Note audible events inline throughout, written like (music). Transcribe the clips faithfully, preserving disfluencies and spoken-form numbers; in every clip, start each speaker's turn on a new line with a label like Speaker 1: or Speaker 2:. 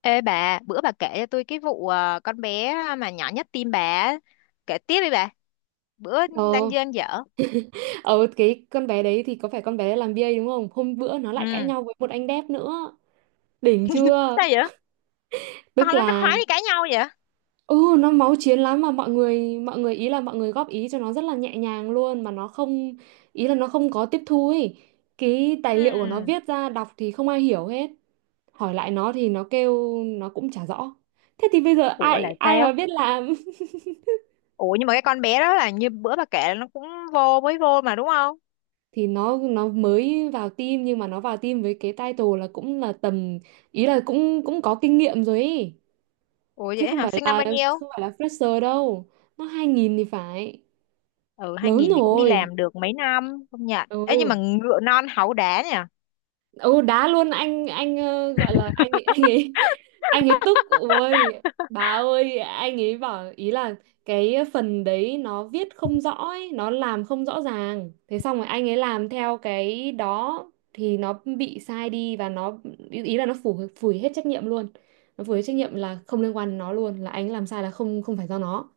Speaker 1: Ê bà, bữa bà kể cho tôi cái vụ ờ, con bé mà nhỏ nhất tim bà á. Kể tiếp đi bà. Bữa đang
Speaker 2: Ờ,
Speaker 1: dơn dở.
Speaker 2: ờ cái con bé đấy thì có phải con bé làm bê a đúng không? Hôm bữa nó lại cãi
Speaker 1: Ừ,
Speaker 2: nhau với một anh đẹp nữa. Đỉnh chưa?
Speaker 1: sao vậy? Con
Speaker 2: Tức
Speaker 1: nó nó
Speaker 2: là
Speaker 1: khoái đi cãi nhau vậy?
Speaker 2: ừ nó máu chiến lắm mà mọi người mọi người ý là mọi người góp ý cho nó rất là nhẹ nhàng luôn mà nó không ý là nó không có tiếp thu ấy. Cái tài
Speaker 1: Ừ.
Speaker 2: liệu của nó viết ra đọc thì không ai hiểu hết. Hỏi lại nó thì nó kêu nó cũng chả rõ. Thế thì bây giờ
Speaker 1: Ủa
Speaker 2: ai
Speaker 1: là
Speaker 2: ai mà
Speaker 1: sao?
Speaker 2: biết làm
Speaker 1: Ủa nhưng mà cái con bé đó là như bữa bà kể là nó cũng vô, mới vô mà đúng không?
Speaker 2: thì nó nó mới vào team nhưng mà nó vào team với cái title là cũng là tầm ý là cũng cũng có kinh nghiệm rồi ấy
Speaker 1: Ủa
Speaker 2: chứ
Speaker 1: vậy
Speaker 2: không
Speaker 1: hả?
Speaker 2: phải
Speaker 1: Sinh năm
Speaker 2: là
Speaker 1: bao nhiêu?
Speaker 2: không phải là fresher đâu. Nó hai nghìn thì phải
Speaker 1: Ừ,
Speaker 2: lớn
Speaker 1: hai không không không thì cũng đi
Speaker 2: rồi.
Speaker 1: làm được mấy năm, không nhận. Ê nhưng
Speaker 2: ừ
Speaker 1: mà ngựa non háu đá nhỉ?
Speaker 2: ừ Đá luôn anh anh ờ, gọi là anh ấy anh ấy (laughs) anh ấy tức. Ôi bà ơi anh ấy bảo ý là cái phần đấy nó viết không rõ ấy, nó làm không rõ ràng, thế xong rồi anh ấy làm theo cái đó thì nó bị sai đi và nó ý ý là nó phủ phủi hết trách nhiệm luôn. Nó phủi hết trách nhiệm là không liên quan đến nó luôn, là anh làm sai là không không phải do nó.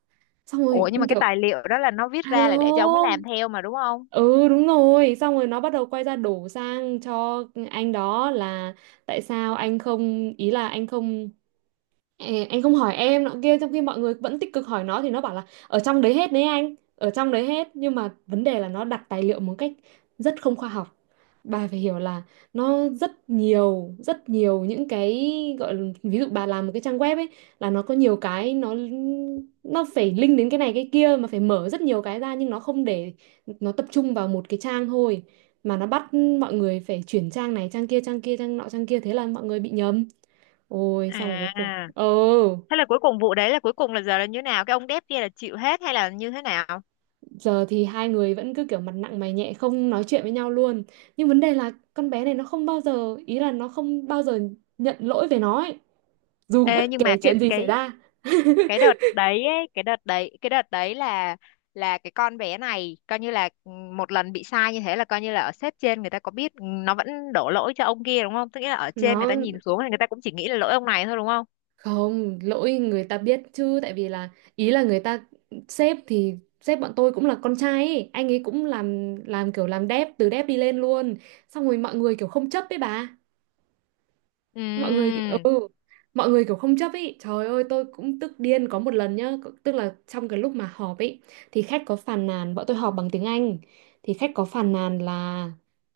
Speaker 2: Xong rồi
Speaker 1: Ủa nhưng mà
Speaker 2: mình
Speaker 1: cái
Speaker 2: kiểu
Speaker 1: tài liệu đó là nó viết ra là để cho ông ấy
Speaker 2: alo.
Speaker 1: làm theo mà đúng không?
Speaker 2: Ừ đúng rồi, xong rồi nó bắt đầu quay ra đổ sang cho anh đó là tại sao anh không ý là anh không, ê, anh không hỏi em nọ kia trong khi mọi người vẫn tích cực hỏi nó, thì nó bảo là ở trong đấy hết đấy, anh ở trong đấy hết, nhưng mà vấn đề là nó đặt tài liệu một cách rất không khoa học. Bà phải hiểu là nó rất nhiều rất nhiều những cái gọi là, ví dụ bà làm một cái trang web ấy, là nó có nhiều cái nó nó phải link đến cái này cái kia mà phải mở rất nhiều cái ra, nhưng nó không để, nó tập trung vào một cái trang thôi, mà nó bắt mọi người phải chuyển trang này trang kia trang kia trang nọ trang kia, thế là mọi người bị nhầm. Ôi xong cuối cùng,
Speaker 1: À.
Speaker 2: ừ,
Speaker 1: Thế là cuối cùng vụ đấy là cuối cùng là giờ là như thế nào? Cái ông đép kia là chịu hết hay là như thế nào?
Speaker 2: giờ thì hai người vẫn cứ kiểu mặt nặng mày nhẹ, không nói chuyện với nhau luôn. Nhưng vấn đề là con bé này nó không bao giờ, ý là nó không bao giờ nhận lỗi về nó ấy. Dù
Speaker 1: Ê,
Speaker 2: bất
Speaker 1: nhưng mà
Speaker 2: kể
Speaker 1: cái
Speaker 2: chuyện gì xảy
Speaker 1: cái
Speaker 2: ra.
Speaker 1: cái đợt đấy ấy, cái đợt đấy cái đợt đấy là là cái con bé này coi như là ừ, một lần bị sai như thế là coi như là ở sếp trên người ta có biết nó vẫn đổ lỗi cho ông kia đúng không? Tức nghĩa là ở trên người ta
Speaker 2: Nó
Speaker 1: nhìn xuống thì người ta cũng chỉ nghĩ là lỗi ông này thôi đúng không?
Speaker 2: không, lỗi người ta biết chứ. Tại vì là ý là người ta sếp thì sếp bọn tôi cũng là con trai ấy. Anh ấy cũng làm làm kiểu làm đép, từ đép đi lên luôn. Xong rồi mọi người kiểu không chấp với bà,
Speaker 1: Ừ.
Speaker 2: mọi người, ừ mọi người kiểu không chấp. Ý trời ơi tôi cũng tức điên có một lần nhá. C- tức là trong cái lúc mà họp ấy thì khách có phàn nàn, bọn tôi họp bằng tiếng Anh, thì khách có phàn nàn là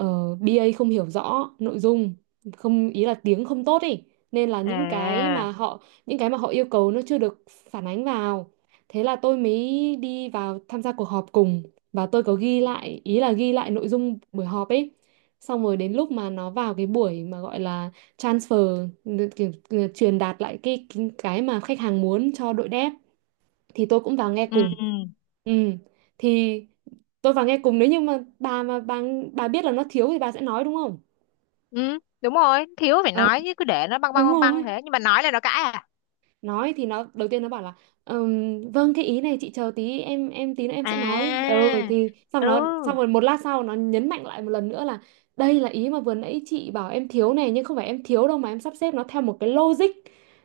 Speaker 2: uh, bê a không hiểu rõ nội dung, không ý là tiếng không tốt ý, nên là những cái
Speaker 1: À.
Speaker 2: mà họ những cái mà họ yêu cầu nó chưa được phản ánh vào. Thế là tôi mới đi vào tham gia cuộc họp cùng, và tôi có ghi lại, ý là ghi lại nội dung buổi họp ấy. Xong rồi đến lúc mà nó vào cái buổi mà gọi là transfer, kiểu, ờ, truyền đạt lại cái cái cái mà khách hàng muốn cho đội dev, thì tôi cũng vào nghe
Speaker 1: Ừ.
Speaker 2: cùng. ừ thì tôi vào nghe cùng, nếu như mà bà mà bà bà biết là nó thiếu thì bà sẽ nói đúng không.
Speaker 1: Ừ, đúng rồi, thiếu phải
Speaker 2: Ờ,
Speaker 1: nói chứ cứ để nó băng băng
Speaker 2: Đúng
Speaker 1: băng băng
Speaker 2: rồi,
Speaker 1: thế, nhưng mà nói là nó cãi à?
Speaker 2: nói thì nó đầu tiên nó bảo là "Ừm, vâng cái ý này chị chờ tí, em em tí nữa em sẽ nói". Ừ
Speaker 1: À.
Speaker 2: thì xong
Speaker 1: Ừ,
Speaker 2: nó Xong rồi một lát sau nó nhấn mạnh lại một lần nữa là đây là ý mà vừa nãy chị bảo em thiếu này, nhưng không phải em thiếu đâu mà em sắp xếp nó theo một cái logic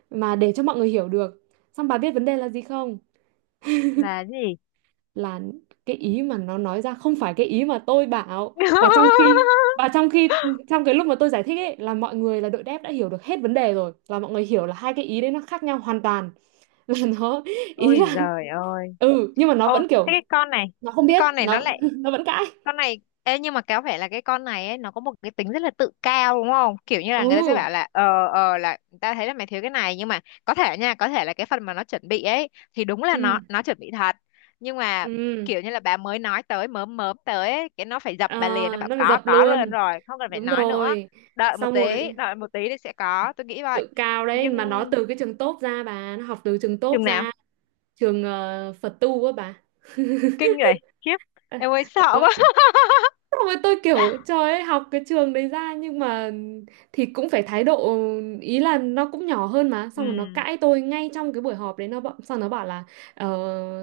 Speaker 2: mà để cho mọi người hiểu được. Xong bà biết vấn đề là gì không,
Speaker 1: là gì?
Speaker 2: là cái ý mà nó nói ra không phải cái ý mà tôi bảo. và trong khi và trong
Speaker 1: (laughs)
Speaker 2: khi trong cái lúc mà tôi giải thích ấy là mọi người, là đội dev đã hiểu được hết vấn đề rồi, là mọi người hiểu là hai cái ý đấy nó khác nhau hoàn toàn, (laughs) là nó ý
Speaker 1: Ôi
Speaker 2: là
Speaker 1: giời ơi.
Speaker 2: ừ nhưng mà nó
Speaker 1: Ô,
Speaker 2: vẫn
Speaker 1: thế
Speaker 2: kiểu,
Speaker 1: cái con này,
Speaker 2: nó không
Speaker 1: cái
Speaker 2: biết
Speaker 1: con này nó
Speaker 2: nó
Speaker 1: lại
Speaker 2: (laughs) nó vẫn cãi.
Speaker 1: con này Ê, nhưng mà có vẻ là cái con này ấy, nó có một cái tính rất là tự cao đúng không? Kiểu như là người ta sẽ
Speaker 2: ừ
Speaker 1: bảo là ờ ờ là ta thấy là mày thiếu cái này, nhưng mà có thể nha, có thể là cái phần mà nó chuẩn bị ấy thì đúng là
Speaker 2: ừ
Speaker 1: nó nó chuẩn bị thật. Nhưng mà
Speaker 2: ừ
Speaker 1: kiểu như là bà mới nói tới mớm mớm tới ấy, cái nó phải dập
Speaker 2: Ờ,
Speaker 1: bà liền, nó bảo
Speaker 2: nó phải
Speaker 1: có
Speaker 2: dập
Speaker 1: có luôn
Speaker 2: luôn,
Speaker 1: rồi, không cần phải
Speaker 2: đúng
Speaker 1: nói nữa.
Speaker 2: rồi.
Speaker 1: Đợi một
Speaker 2: Xong
Speaker 1: tí,
Speaker 2: rồi
Speaker 1: đợi một tí thì sẽ có, tôi nghĩ vậy.
Speaker 2: tự cao đấy,
Speaker 1: Nhưng
Speaker 2: mà nó từ cái trường tốt ra bà, nó học từ trường tốt
Speaker 1: chừng nào
Speaker 2: ra, trường ờ, Phật tu á bà.
Speaker 1: kinh vậy, khiếp, em ơi sợ quá.
Speaker 2: (laughs)
Speaker 1: (laughs)
Speaker 2: Xong rồi tôi kiểu trời ơi học cái trường đấy ra nhưng mà thì cũng phải thái độ, ý là nó cũng nhỏ hơn mà, xong rồi nó
Speaker 1: Ừ.
Speaker 2: cãi tôi ngay trong cái buổi họp đấy. Nó bảo- xong nó bảo là ờ,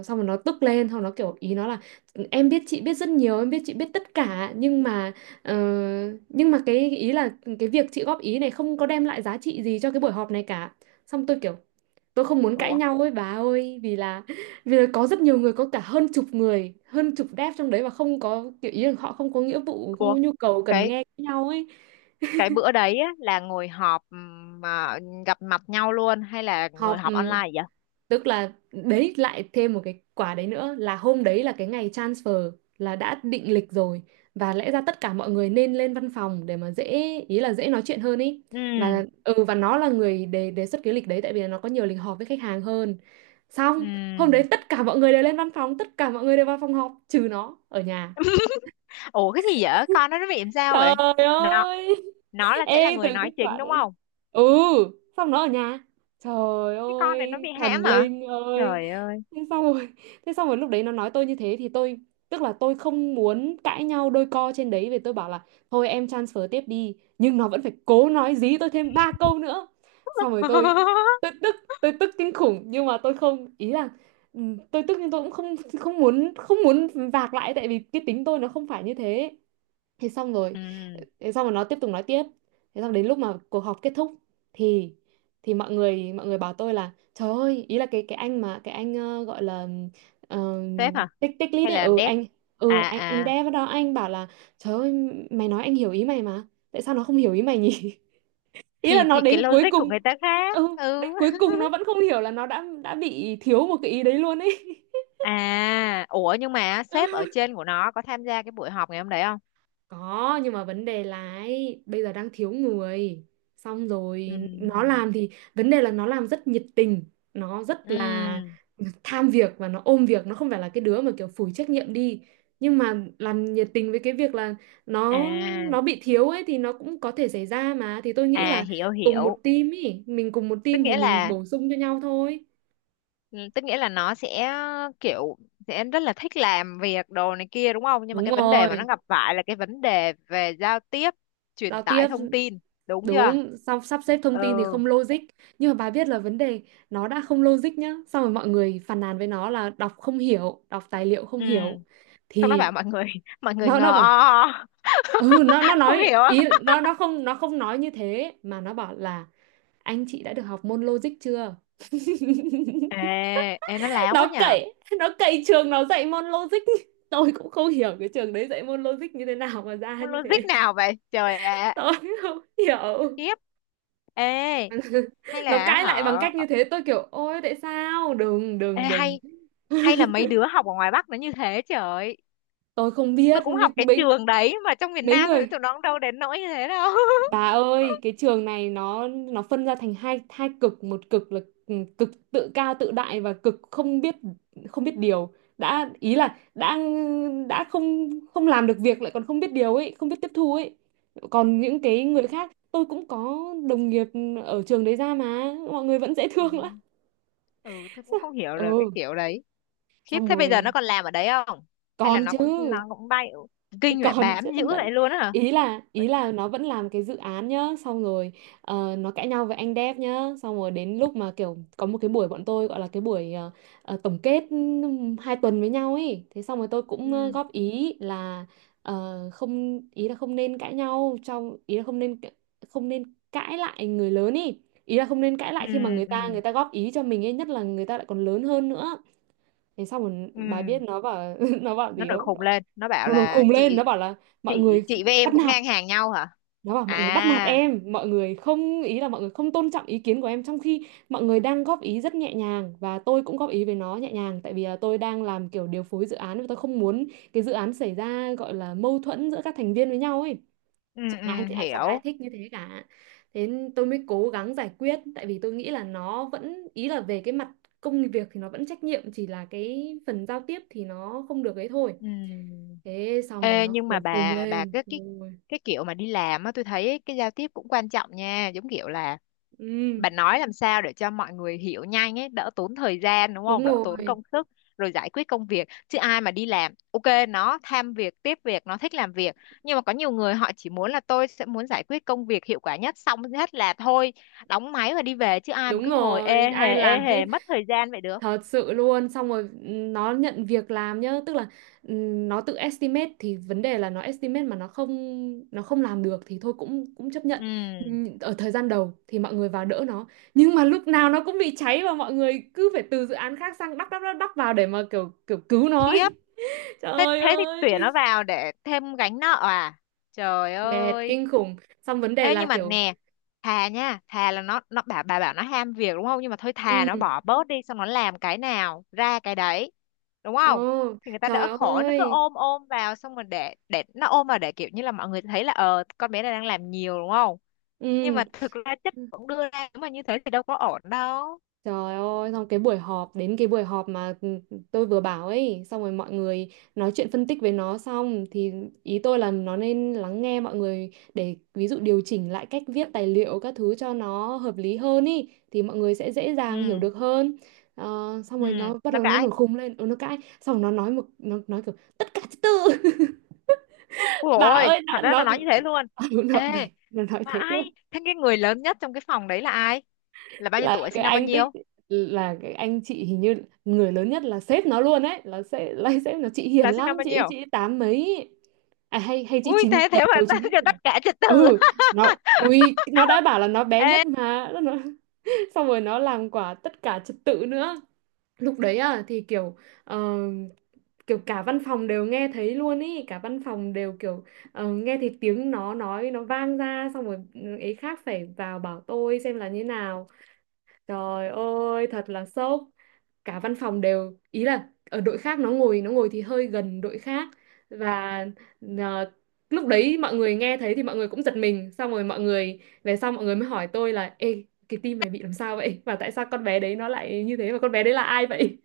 Speaker 2: xong rồi nó tức lên, xong nó kiểu ý nó là em biết chị biết rất nhiều, em biết chị biết tất cả, nhưng mà, ờ, nhưng mà cái ý là cái việc chị góp ý này không có đem lại giá trị gì cho cái buổi họp này cả. Xong tôi kiểu, tôi không muốn cãi
Speaker 1: Ủa,
Speaker 2: nhau ấy bà ơi, vì là, vì là có rất nhiều người, có cả hơn chục người, hơn chục dev trong đấy, và không có kiểu ý là họ không có nghĩa vụ, không có
Speaker 1: ủa
Speaker 2: nhu cầu cần
Speaker 1: cái
Speaker 2: nghe nhau ấy.
Speaker 1: cái bữa đấy á, là ngồi họp ừm, mà gặp mặt nhau luôn hay là ngồi
Speaker 2: Họp,
Speaker 1: họp
Speaker 2: ừ,
Speaker 1: online vậy?
Speaker 2: tức là đấy lại thêm một cái quả đấy nữa, là hôm đấy là cái ngày transfer, là đã định lịch rồi, và lẽ ra tất cả mọi người nên lên văn phòng để mà dễ, ý là dễ nói chuyện hơn ý. Và
Speaker 1: Ừ.
Speaker 2: ừ và nó là người đề đề xuất cái lịch đấy tại vì là nó có nhiều lịch họp với khách hàng hơn. Xong,
Speaker 1: Ừ.
Speaker 2: hôm đấy tất cả mọi người đều lên văn phòng, tất cả mọi người đều vào phòng họp trừ nó ở nhà.
Speaker 1: Ủa cái gì vậy, con nó nó bị làm sao vậy?
Speaker 2: Trời
Speaker 1: nó
Speaker 2: ơi.
Speaker 1: nó là sẽ là
Speaker 2: Ê từ
Speaker 1: người
Speaker 2: kết
Speaker 1: nói chính
Speaker 2: quả
Speaker 1: đúng
Speaker 2: đấy,
Speaker 1: không?
Speaker 2: ừ xong nó ở nhà, trời
Speaker 1: Cái con này nó
Speaker 2: ơi
Speaker 1: bị hãm
Speaker 2: thần
Speaker 1: hả?
Speaker 2: linh ơi.
Speaker 1: Trời ơi.
Speaker 2: Thế xong rồi thế xong rồi lúc đấy nó nói tôi như thế thì tôi, tức là tôi không muốn cãi nhau đôi co trên đấy, vì tôi bảo là thôi em transfer tiếp đi, nhưng nó vẫn phải cố nói dí tôi thêm ba câu nữa. Xong rồi tôi tôi
Speaker 1: (laughs)
Speaker 2: tức, tôi tức kinh khủng, nhưng mà tôi không, ý là, ừ, tôi tức nhưng tôi cũng không, không muốn không muốn vạc lại, tại vì cái tính tôi nó không phải như thế. thế xong rồi
Speaker 1: Ừ.
Speaker 2: thế xong rồi nó tiếp tục nói tiếp. Thế xong đến lúc mà cuộc họp kết thúc thì thì mọi người, mọi người bảo tôi là trời ơi, ý là cái cái anh mà cái anh ờ, gọi là, ờ,
Speaker 1: Sếp hả?
Speaker 2: tích tích lít
Speaker 1: Hay
Speaker 2: ấy,
Speaker 1: là làm
Speaker 2: ừ
Speaker 1: dev?
Speaker 2: anh ừ
Speaker 1: À
Speaker 2: anh anh
Speaker 1: à.
Speaker 2: dev đó, anh bảo là trời ơi mày nói anh hiểu ý mày, mà tại sao nó không hiểu ý mày nhỉ. (laughs) Ý là
Speaker 1: thì
Speaker 2: nó
Speaker 1: thì cái
Speaker 2: đến cuối
Speaker 1: logic của
Speaker 2: cùng,
Speaker 1: người ta khác.
Speaker 2: ừ đến
Speaker 1: Ừ.
Speaker 2: cuối
Speaker 1: (laughs)
Speaker 2: cùng nó vẫn không hiểu là nó đã đã bị thiếu một cái ý đấy luôn ấy.
Speaker 1: À, ủa nhưng mà sếp ở
Speaker 2: (laughs)
Speaker 1: trên của nó có tham gia cái buổi họp ngày hôm đấy không?
Speaker 2: Có, nhưng mà vấn đề là ấy, bây giờ đang thiếu người. Xong rồi
Speaker 1: Ừ.
Speaker 2: nó làm thì, vấn đề là nó làm rất nhiệt tình, nó rất là
Speaker 1: Ừ.
Speaker 2: tham việc và nó ôm việc, nó không phải là cái đứa mà kiểu phủi trách nhiệm đi. Nhưng mà làm nhiệt tình với cái việc là nó
Speaker 1: À,
Speaker 2: nó bị thiếu ấy thì nó cũng có thể xảy ra mà. Thì tôi nghĩ
Speaker 1: à
Speaker 2: là
Speaker 1: hiểu
Speaker 2: cùng một
Speaker 1: hiểu.
Speaker 2: team ý, mình cùng một
Speaker 1: Tức
Speaker 2: team thì
Speaker 1: nghĩa
Speaker 2: mình
Speaker 1: là
Speaker 2: bổ sung cho nhau thôi.
Speaker 1: ừ, tức nghĩa là nó sẽ kiểu sẽ rất là thích làm việc đồ này kia đúng không? Nhưng mà
Speaker 2: Đúng
Speaker 1: cái vấn đề mà nó
Speaker 2: rồi,
Speaker 1: gặp phải là cái vấn đề về giao tiếp, truyền
Speaker 2: giao tiếp,
Speaker 1: tải thông tin, đúng chưa?
Speaker 2: đúng, xong sắp xếp thông
Speaker 1: Ừ.
Speaker 2: tin thì không logic. Nhưng mà bà biết là vấn đề nó đã không logic nhá, xong rồi mọi người phàn nàn với nó là đọc không hiểu, đọc tài liệu không
Speaker 1: Ừ.
Speaker 2: hiểu.
Speaker 1: Xong nó bảo
Speaker 2: Thì
Speaker 1: mọi người (laughs) mọi người
Speaker 2: nó nó
Speaker 1: ngờ o,
Speaker 2: bảo,
Speaker 1: o.
Speaker 2: ừ, nó nó
Speaker 1: (laughs) Không
Speaker 2: nói
Speaker 1: hiểu á.
Speaker 2: ý nó nó không nó không nói như thế mà nó bảo là anh chị đã được học môn logic chưa? (laughs)
Speaker 1: Ê, ê nó láo quá
Speaker 2: Nó
Speaker 1: nhờ.
Speaker 2: cậy, nó cậy trường nó dạy môn logic. Tôi cũng không hiểu cái trường đấy dạy môn logic như thế nào mà ra
Speaker 1: Con
Speaker 2: như
Speaker 1: Logic
Speaker 2: thế.
Speaker 1: nào vậy? Trời ạ.
Speaker 2: Tôi không hiểu.
Speaker 1: Khiếp. Ê
Speaker 2: (laughs)
Speaker 1: hay
Speaker 2: Nó
Speaker 1: là
Speaker 2: cãi lại bằng
Speaker 1: họ
Speaker 2: cách như thế tôi kiểu ôi tại sao đừng
Speaker 1: ê,
Speaker 2: đừng đừng
Speaker 1: hay hay là mấy đứa học ở ngoài Bắc nó như thế, trời.
Speaker 2: Tôi không
Speaker 1: Tôi
Speaker 2: biết
Speaker 1: cũng
Speaker 2: nhưng
Speaker 1: học cái
Speaker 2: mấy
Speaker 1: trường đấy mà trong miền
Speaker 2: mấy
Speaker 1: Nam thì
Speaker 2: người.
Speaker 1: tụi nó cũng đâu đến nỗi như thế đâu.
Speaker 2: Bà ơi, cái trường này nó nó phân ra thành hai hai cực. Một cực là ừ, cực tự cao tự đại và cực không biết, không biết điều. Đã ý là đã đã không không làm được việc lại còn không biết điều ấy, không biết tiếp thu ấy. Còn những cái người khác tôi cũng có đồng nghiệp ở trường đấy ra mà mọi người vẫn dễ
Speaker 1: (laughs)
Speaker 2: thương lắm.
Speaker 1: Ừ. Ừ,
Speaker 2: (laughs)
Speaker 1: tôi cũng
Speaker 2: Sao-
Speaker 1: không hiểu được cái
Speaker 2: ừ,
Speaker 1: kiểu đấy. Khiếp,
Speaker 2: xong
Speaker 1: thế bây giờ nó
Speaker 2: rồi
Speaker 1: còn làm ở đấy không? Hay là
Speaker 2: còn
Speaker 1: nó
Speaker 2: chứ,
Speaker 1: cũng nó cũng bay? Kinh vậy,
Speaker 2: còn (laughs)
Speaker 1: bám
Speaker 2: chứ
Speaker 1: dữ
Speaker 2: vẫn,
Speaker 1: vậy luôn á hả?
Speaker 2: ý là ý
Speaker 1: Vẫn-
Speaker 2: là nó vẫn làm cái dự án nhá. Xong rồi ờ, nó cãi nhau với anh dev nhá. Xong rồi đến lúc mà kiểu có một cái buổi, bọn tôi gọi là cái buổi ờ, ờ, tổng kết ừm, hai tuần với nhau ấy. Thế xong rồi tôi cũng ờ,
Speaker 1: ừ.
Speaker 2: góp ý là ờ, không, ý là không nên cãi nhau trong, ý là không nên, không nên cãi lại người lớn ý, ý là không nên cãi
Speaker 1: Ừ.
Speaker 2: lại khi mà người
Speaker 1: Ừ.
Speaker 2: ta người ta góp ý cho mình ấy, nhất là người ta lại còn lớn hơn nữa. Thế xong rồi bà biết
Speaker 1: Ừ,
Speaker 2: nó bảo (laughs) nó bảo
Speaker 1: nó
Speaker 2: gì
Speaker 1: nổi
Speaker 2: không?
Speaker 1: khùng lên nó bảo
Speaker 2: Nó nổi
Speaker 1: là
Speaker 2: khùng lên nó
Speaker 1: chị
Speaker 2: bảo là mọi
Speaker 1: chị
Speaker 2: người
Speaker 1: chị với
Speaker 2: bắt
Speaker 1: em cũng
Speaker 2: nạt,
Speaker 1: ngang hàng nhau hả?
Speaker 2: nó bảo mọi người bắt nạt
Speaker 1: À.
Speaker 2: em, mọi người không, ý là mọi người không tôn trọng ý kiến của em, trong khi mọi người đang góp ý rất nhẹ nhàng và tôi cũng góp ý với nó nhẹ nhàng, tại vì là tôi đang làm kiểu điều phối dự án và tôi không muốn cái dự án xảy ra gọi là mâu thuẫn giữa các thành viên với nhau ấy.
Speaker 1: Ừ.
Speaker 2: Chẳng ai
Speaker 1: Ừ
Speaker 2: thì- à, chẳng ai
Speaker 1: hiểu.
Speaker 2: thích như thế cả. Thế tôi mới cố gắng giải quyết tại vì tôi nghĩ là nó vẫn, ý là về cái mặt công việc thì nó vẫn trách nhiệm, chỉ là cái phần giao tiếp thì nó không được ấy thôi.
Speaker 1: Ừm.
Speaker 2: Thế xong rồi
Speaker 1: Ê,
Speaker 2: nó
Speaker 1: nhưng mà
Speaker 2: nổi khùng
Speaker 1: bà bà
Speaker 2: lên.
Speaker 1: cái cái
Speaker 2: Ôi,
Speaker 1: cái kiểu mà đi làm á, tôi thấy cái giao tiếp cũng quan trọng nha, giống kiểu là
Speaker 2: ừ,
Speaker 1: bà nói làm sao để cho mọi người hiểu nhanh ấy, đỡ tốn thời gian đúng
Speaker 2: đúng
Speaker 1: không, đỡ tốn
Speaker 2: rồi,
Speaker 1: công sức rồi giải quyết công việc, chứ ai mà đi làm, ok nó tham việc, tiếp việc, nó thích làm việc, nhưng mà có nhiều người họ chỉ muốn là tôi sẽ muốn giải quyết công việc hiệu quả nhất xong hết là thôi, đóng máy và đi về chứ ai mà
Speaker 2: đúng
Speaker 1: cứ ngồi ê
Speaker 2: rồi,
Speaker 1: hề
Speaker 2: ai
Speaker 1: ê
Speaker 2: làm hết.
Speaker 1: hề mất thời gian vậy được.
Speaker 2: Thật sự luôn, xong rồi nó nhận việc làm nhá, tức là ừm, nó tự estimate, thì vấn đề là nó estimate mà nó không, nó không làm được thì thôi, cũng cũng chấp nhận.
Speaker 1: Ừ.
Speaker 2: Ừm, Ở thời gian đầu thì mọi người vào đỡ nó, nhưng mà lúc nào nó cũng bị cháy và mọi người cứ phải từ dự án khác sang đắp đắp đắp đắp vào để mà kiểu kiểu cứu nó
Speaker 1: Khiếp,
Speaker 2: ấy. (laughs)
Speaker 1: thế
Speaker 2: Trời
Speaker 1: thế thì
Speaker 2: ơi,
Speaker 1: tuyển nó vào để thêm gánh nợ à? Trời
Speaker 2: mệt
Speaker 1: ơi.
Speaker 2: kinh khủng. Xong vấn đề
Speaker 1: Ê
Speaker 2: là
Speaker 1: nhưng mà
Speaker 2: kiểu
Speaker 1: nè, thà nha, thà là nó nó bảo bà bảo nó ham việc đúng không, nhưng mà thôi thà
Speaker 2: ừ,
Speaker 1: nó bỏ bớt đi xong nó làm cái nào ra cái đấy đúng
Speaker 2: ồ,
Speaker 1: không, thì người ta đỡ
Speaker 2: trời
Speaker 1: khổ. Nó cứ
Speaker 2: ơi.
Speaker 1: ôm ôm vào xong rồi để để nó ôm vào để kiểu như là mọi người thấy là ờ con bé này đang làm nhiều đúng không, nhưng
Speaker 2: Ừ.
Speaker 1: mà thực ra chất cũng đưa ra, nếu mà như thế thì đâu có ổn đâu.
Speaker 2: Trời ơi, xong cái buổi họp, đến cái buổi họp mà ừ, tôi vừa bảo ấy, xong rồi mọi người nói chuyện phân tích với nó xong thì ý tôi là nó nên lắng nghe mọi người để ví dụ điều chỉnh lại cách viết tài liệu các thứ cho nó hợp lý hơn ý, thì mọi người sẽ dễ dàng hiểu
Speaker 1: Ừ.
Speaker 2: được hơn. Ờ, Xong
Speaker 1: Ừ
Speaker 2: rồi nó bắt
Speaker 1: nó
Speaker 2: đầu nó
Speaker 1: cãi.
Speaker 2: nổi khùng lên, ừ, nó cãi, xong rồi nó nói một, nó nói kiểu tất cả thứ tư. (laughs)
Speaker 1: Ôi dồi
Speaker 2: Bà
Speaker 1: ôi,
Speaker 2: ơi,
Speaker 1: thật
Speaker 2: nó
Speaker 1: ra nó
Speaker 2: nó
Speaker 1: nói như thế luôn.
Speaker 2: (laughs)
Speaker 1: Ê,
Speaker 2: nó, nó, nó nói
Speaker 1: mà
Speaker 2: thế
Speaker 1: ai?
Speaker 2: luôn.
Speaker 1: Thế cái người lớn nhất trong cái phòng đấy là ai? Là bao nhiêu
Speaker 2: Là
Speaker 1: tuổi,
Speaker 2: cái
Speaker 1: sinh năm bao
Speaker 2: anh tích,
Speaker 1: nhiêu?
Speaker 2: là cái anh chị hình như, người lớn nhất là sếp nó luôn ấy, là sẽ là (laughs) sếp nó chị hiền
Speaker 1: Là sinh
Speaker 2: lắm,
Speaker 1: năm bao
Speaker 2: chị
Speaker 1: nhiêu?
Speaker 2: chị tám mấy, à hay hay chị
Speaker 1: Ui,
Speaker 2: chín
Speaker 1: thế
Speaker 2: đầu,
Speaker 1: thế mà
Speaker 2: đầu chín ít
Speaker 1: (laughs)
Speaker 2: thì
Speaker 1: tất
Speaker 2: phải.
Speaker 1: cả trật tự.
Speaker 2: Ừ, nó
Speaker 1: (laughs)
Speaker 2: ui nó đã bảo là nó bé nhất mà nó, (laughs) xong rồi nó làm quả tất cả trật tự nữa lúc đấy. À thì kiểu ờ, kiểu cả văn phòng đều nghe thấy luôn ý, cả văn phòng đều kiểu ờ, nghe thấy tiếng nó nói, nó vang ra, xong rồi ấy khác phải vào bảo tôi xem là như nào. Trời ơi, thật là sốc. Cả văn phòng đều, ý là ở đội khác, nó ngồi nó ngồi thì hơi gần đội khác và ờ, lúc đấy mọi người nghe thấy thì mọi người cũng giật mình, xong rồi mọi người về sau mọi người mới hỏi tôi là ê cái tim mày bị làm sao vậy? Và tại sao con bé đấy nó lại như thế và con bé đấy là ai vậy?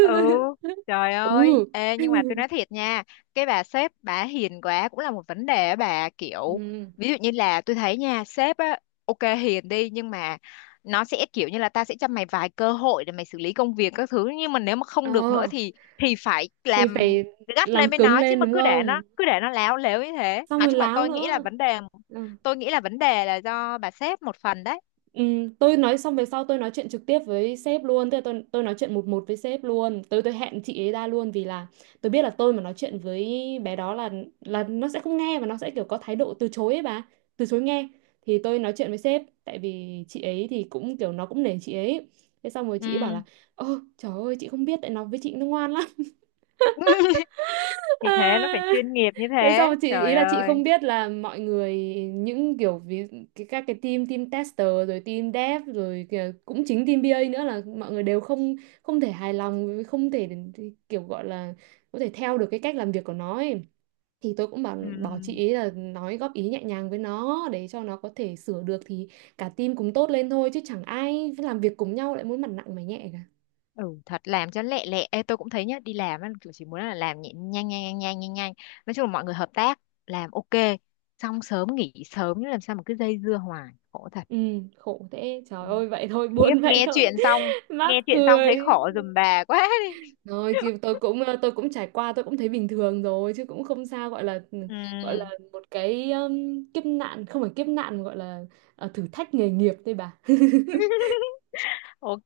Speaker 1: Ừ.
Speaker 2: (laughs)
Speaker 1: Trời ơi,
Speaker 2: Ừ.
Speaker 1: ê nhưng mà tôi nói thiệt nha, cái bà sếp bà hiền quá cũng là một vấn đề á bà, kiểu
Speaker 2: Ừ.
Speaker 1: ví dụ như là tôi thấy nha, sếp á ok hiền đi, nhưng mà nó sẽ kiểu như là ta sẽ cho mày vài cơ hội để mày xử lý công việc các thứ, nhưng mà nếu mà
Speaker 2: Ờ
Speaker 1: không được nữa thì thì phải
Speaker 2: thì
Speaker 1: làm
Speaker 2: phải
Speaker 1: gắt
Speaker 2: làm
Speaker 1: lên với
Speaker 2: cứng
Speaker 1: nó chứ,
Speaker 2: lên
Speaker 1: mà
Speaker 2: đúng
Speaker 1: cứ để
Speaker 2: không?
Speaker 1: nó cứ để nó láo lếu như thế,
Speaker 2: Xong
Speaker 1: nói
Speaker 2: rồi
Speaker 1: chung là
Speaker 2: láo
Speaker 1: tôi nghĩ là
Speaker 2: nữa.
Speaker 1: vấn đề
Speaker 2: Ừ.
Speaker 1: tôi nghĩ là vấn đề là do bà sếp một phần đấy.
Speaker 2: Ừm, tôi nói xong về sau tôi nói chuyện trực tiếp với sếp luôn, tức là tôi tôi nói chuyện một một với sếp luôn, tôi tôi hẹn chị ấy ra luôn vì là tôi biết là tôi mà nói chuyện với bé đó là là nó sẽ không nghe và nó sẽ kiểu có thái độ từ chối ấy bà, từ chối nghe. Thì tôi nói chuyện với sếp tại vì chị ấy thì cũng kiểu nó cũng nể chị ấy. Thế xong rồi chị ấy bảo
Speaker 1: Ừ.
Speaker 2: là ơ trời ơi chị không biết, tại nó với chị nó ngoan lắm.
Speaker 1: (laughs) Thì thế nó phải
Speaker 2: Ờ,
Speaker 1: chuyên nghiệp như
Speaker 2: thế xong
Speaker 1: thế,
Speaker 2: chị ý
Speaker 1: trời
Speaker 2: là chị
Speaker 1: ơi.
Speaker 2: không biết là mọi người, những kiểu ví, cái các cái team team tester rồi team dev rồi kìa, cũng chính team bê a nữa, là mọi người đều không, không thể hài lòng, không thể kiểu gọi là có thể theo được cái cách làm việc của nó ấy. Thì tôi cũng bảo
Speaker 1: Ừ.
Speaker 2: bảo chị ấy là nói góp ý nhẹ nhàng với nó để cho nó có thể sửa được, thì cả team cùng tốt lên thôi, chứ chẳng ai làm việc cùng nhau lại muốn mặt nặng mày nhẹ cả.
Speaker 1: Ừ thật, làm cho lẹ lẹ. Ê, tôi cũng thấy nhá, đi làm á, kiểu chỉ muốn là làm nhẹ- nhanh nhanh nhanh nhanh nhanh nhanh, nói chung là mọi người hợp tác làm ok, xong sớm nghỉ sớm chứ làm sao mà cứ dây dưa hoài, khổ thật.
Speaker 2: Ừ, khổ thế, trời
Speaker 1: Ừ.
Speaker 2: ơi vậy thôi, (laughs)
Speaker 1: Khiếp,
Speaker 2: buồn vậy
Speaker 1: nghe
Speaker 2: thôi.
Speaker 1: chuyện xong,
Speaker 2: (laughs) Mắc
Speaker 1: nghe chuyện xong thấy
Speaker 2: cười.
Speaker 1: khổ giùm bà quá đi.
Speaker 2: Rồi thì tôi cũng ờ, tôi cũng trải qua tôi cũng thấy bình thường rồi chứ cũng không sao, gọi là ừ, gọi là
Speaker 1: Ừ.
Speaker 2: một cái um, kiếp nạn, không phải kiếp nạn mà gọi là ờ, thử thách nghề nghiệp thôi bà. (laughs)
Speaker 1: (laughs) Ok,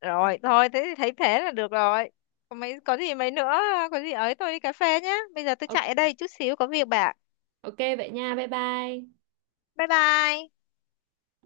Speaker 1: rồi thôi thế thì thấy thế là được rồi, có mấy có gì mấy nữa, có gì ấy tôi đi cà phê nhá, bây giờ tôi chạy ở đây chút xíu có việc bà.
Speaker 2: Ok vậy nha, bye bye.
Speaker 1: Bye bye.